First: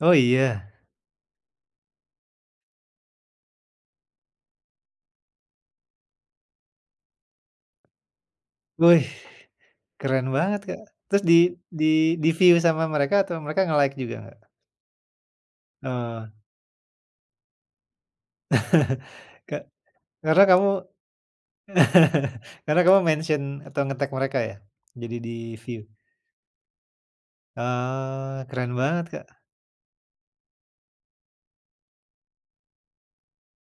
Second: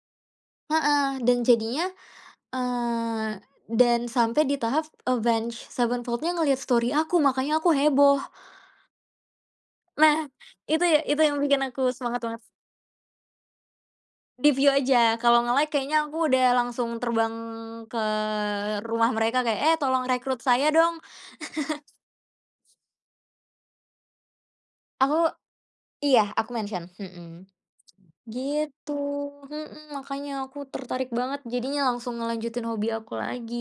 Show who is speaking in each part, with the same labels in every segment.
Speaker 1: Oh, iya?
Speaker 2: Heeh, dan jadinya, eee, dan sampai di tahap Avenged Sevenfold-nya ngelihat story aku, makanya aku heboh.
Speaker 1: Wih,
Speaker 2: Nah,
Speaker 1: keren banget Kak.
Speaker 2: itu itu
Speaker 1: Terus di
Speaker 2: yang bikin aku
Speaker 1: di
Speaker 2: semangat banget.
Speaker 1: di-view sama mereka atau mereka nge-like juga Kak?
Speaker 2: Di view aja, kalau nge-like kayaknya
Speaker 1: Oh.
Speaker 2: aku udah langsung terbang ke rumah mereka
Speaker 1: Ka
Speaker 2: kayak, "Eh, tolong
Speaker 1: karena
Speaker 2: rekrut
Speaker 1: kamu
Speaker 2: saya dong."
Speaker 1: karena kamu mention atau ngetag mereka ya? Jadi
Speaker 2: Oh
Speaker 1: di-view.
Speaker 2: iya, aku mention mhm,
Speaker 1: Oh, keren
Speaker 2: gitu
Speaker 1: banget Kak.
Speaker 2: mhm, makanya aku tertarik banget, jadinya langsung ngelanjutin hobi aku lagi.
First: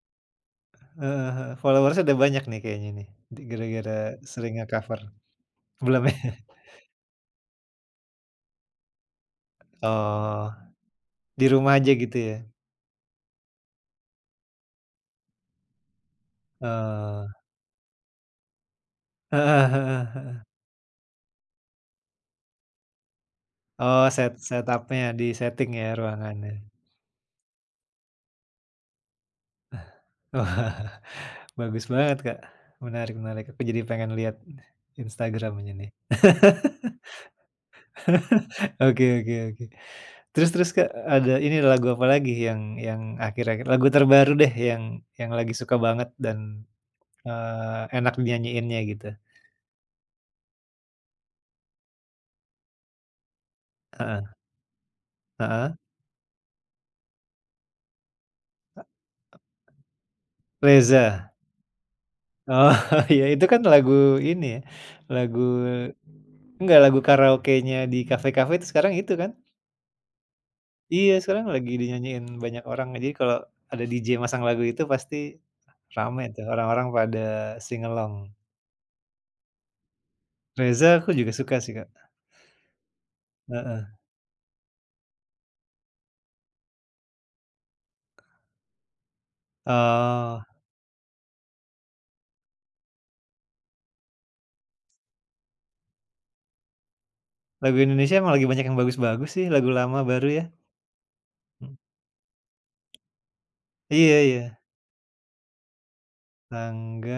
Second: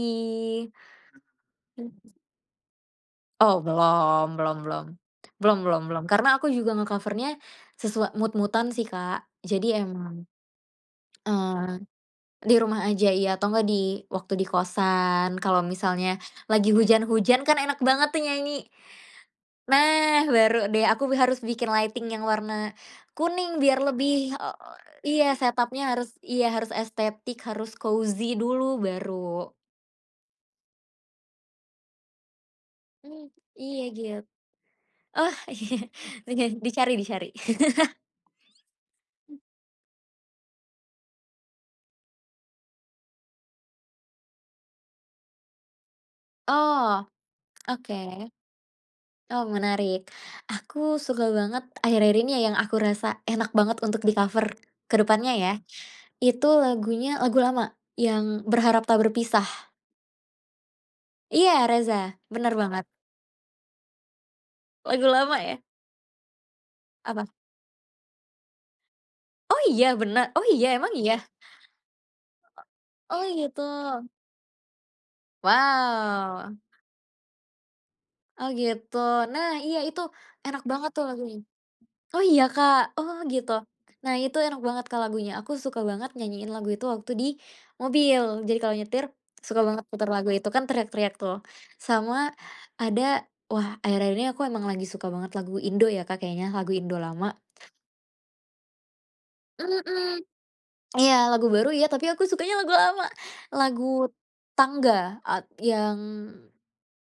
Speaker 1: Heeh heeh, followers ada
Speaker 2: Mhm.
Speaker 1: banyak nih, kayaknya nih, di
Speaker 2: Oh,
Speaker 1: gara-gara
Speaker 2: belum,
Speaker 1: sering
Speaker 2: belum belum,
Speaker 1: nge-cover.
Speaker 2: belum belum
Speaker 1: Belum
Speaker 2: belum,
Speaker 1: ya?
Speaker 2: karena aku juga nge-cover-nya sesua mood-mood-an sih Kak. Jadi emang,
Speaker 1: Oh. Di rumah
Speaker 2: eee,
Speaker 1: aja, gitu ya?
Speaker 2: di rumah aja iya atau enggak di waktu di kostan kalau misalnya lagi
Speaker 1: Oh.
Speaker 2: hujan-hujan, kan enak banget tuh nyanyi.
Speaker 1: Heeh heeh
Speaker 2: Nah,
Speaker 1: heeh.
Speaker 2: baru deh aku be harus bikin lighting yang warna kuning biar
Speaker 1: Oh,
Speaker 2: lebih,
Speaker 1: set
Speaker 2: eee
Speaker 1: setup-nya,
Speaker 2: iya,
Speaker 1: di-seting
Speaker 2: setup-nya
Speaker 1: ya,
Speaker 2: harus iya
Speaker 1: ruangannya?
Speaker 2: harus estetik, harus cozy dulu, baru.
Speaker 1: Wah, bagus banget Kak.
Speaker 2: Hmm,
Speaker 1: Menarik-menarik, aku jadi
Speaker 2: iya
Speaker 1: pengen
Speaker 2: git
Speaker 1: lihat
Speaker 2: oh
Speaker 1: Instagram-nya
Speaker 2: iya,
Speaker 1: nih.
Speaker 2: oke, dicari dicari.
Speaker 1: Oke oke oke, terus terus Kak, ada ini lagu apa lagi yang yang akhir-akhir lagu terbaru deh yang, yang lagi suka banget dan,
Speaker 2: Oh.
Speaker 1: eee, enak di
Speaker 2: Oke.
Speaker 1: nyanyiinnya gitu?
Speaker 2: Oh, menarik. Aku suka banget, akhir-akhir ini ya yang aku rasa enak banget untuk
Speaker 1: Heeh.
Speaker 2: di-cover kedepannya ya.
Speaker 1: Heeh.
Speaker 2: Itu, lagunya lagu lama, yang "Berharap
Speaker 1: E
Speaker 2: Tak Berpisah."
Speaker 1: Reza.
Speaker 2: Iya, Reza. Benar
Speaker 1: Oh,
Speaker 2: banget.
Speaker 1: iya, itu kan lagu ini,
Speaker 2: Lagu lama
Speaker 1: lagu
Speaker 2: ya?
Speaker 1: enggak, lagu
Speaker 2: Apa?
Speaker 1: karaokenya di kafe-kafe tuh, sekarang itu kan?
Speaker 2: Oh, iya bene oh iya, emang
Speaker 1: Iya,
Speaker 2: iya?
Speaker 1: sekarang lagi dinyanyiin banyak orang. Jadi,
Speaker 2: O oh,
Speaker 1: kalau
Speaker 2: gitu?
Speaker 1: ada DJ masang lagu itu, pasti rame tuh,
Speaker 2: Wow.
Speaker 1: orang-orang pada, sing-along.
Speaker 2: Oh, gitu? Nah, iya, itu enak
Speaker 1: Reza,
Speaker 2: banget tuh,
Speaker 1: aku juga
Speaker 2: lagunya.
Speaker 1: suka sih Kak.
Speaker 2: Oh iya Kak? Oh, gitu?
Speaker 1: Heeh.
Speaker 2: Nah, itu enak banget Kak lagunya, aku suka banget nyanyiin lagu itu waktu di mobil, jadi kalau nyetir, suka banget putar lagu
Speaker 1: Oh.
Speaker 2: itu kan, teriak-teriak tuh. Sama, ada, wah akhir-akhir ini aku emang lagi suka banget lagu Indo ya Kak, kayaknya, lagu Indo lama.
Speaker 1: Lagu Indonesia emang lagi banyak yang bagus-bagus sih, lagu lama,
Speaker 2: Mhm.
Speaker 1: baru, ya?
Speaker 2: Iya, lagu baru
Speaker 1: Mhm.
Speaker 2: iya, tapi aku sukanya lagu lama, lagu
Speaker 1: Iya iya.
Speaker 2: Tangga at yang
Speaker 1: Tangga,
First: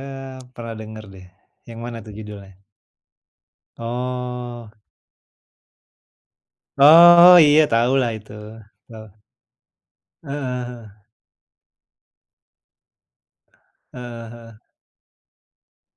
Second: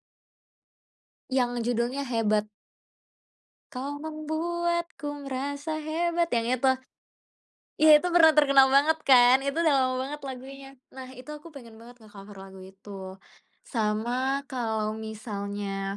Speaker 1: pernah denger deh.
Speaker 2: yang
Speaker 1: Yang mana
Speaker 2: judulnya
Speaker 1: tuh,
Speaker 2: "Hebat."
Speaker 1: judulnya?
Speaker 2: "Kau
Speaker 1: Oh.
Speaker 2: membuatku merasa hebat," yang itu.
Speaker 1: Oh iya,
Speaker 2: Iya itu
Speaker 1: tahulah
Speaker 2: pernah
Speaker 1: itu,
Speaker 2: terkenal banget
Speaker 1: tahu.
Speaker 2: kan, itu udah lama banget
Speaker 1: Heeh
Speaker 2: lagunya.
Speaker 1: heeh.
Speaker 2: Nah, itu aku pengen banget nge-cover lagu itu. Sama,
Speaker 1: Heeh heeh.
Speaker 2: kalau misalnya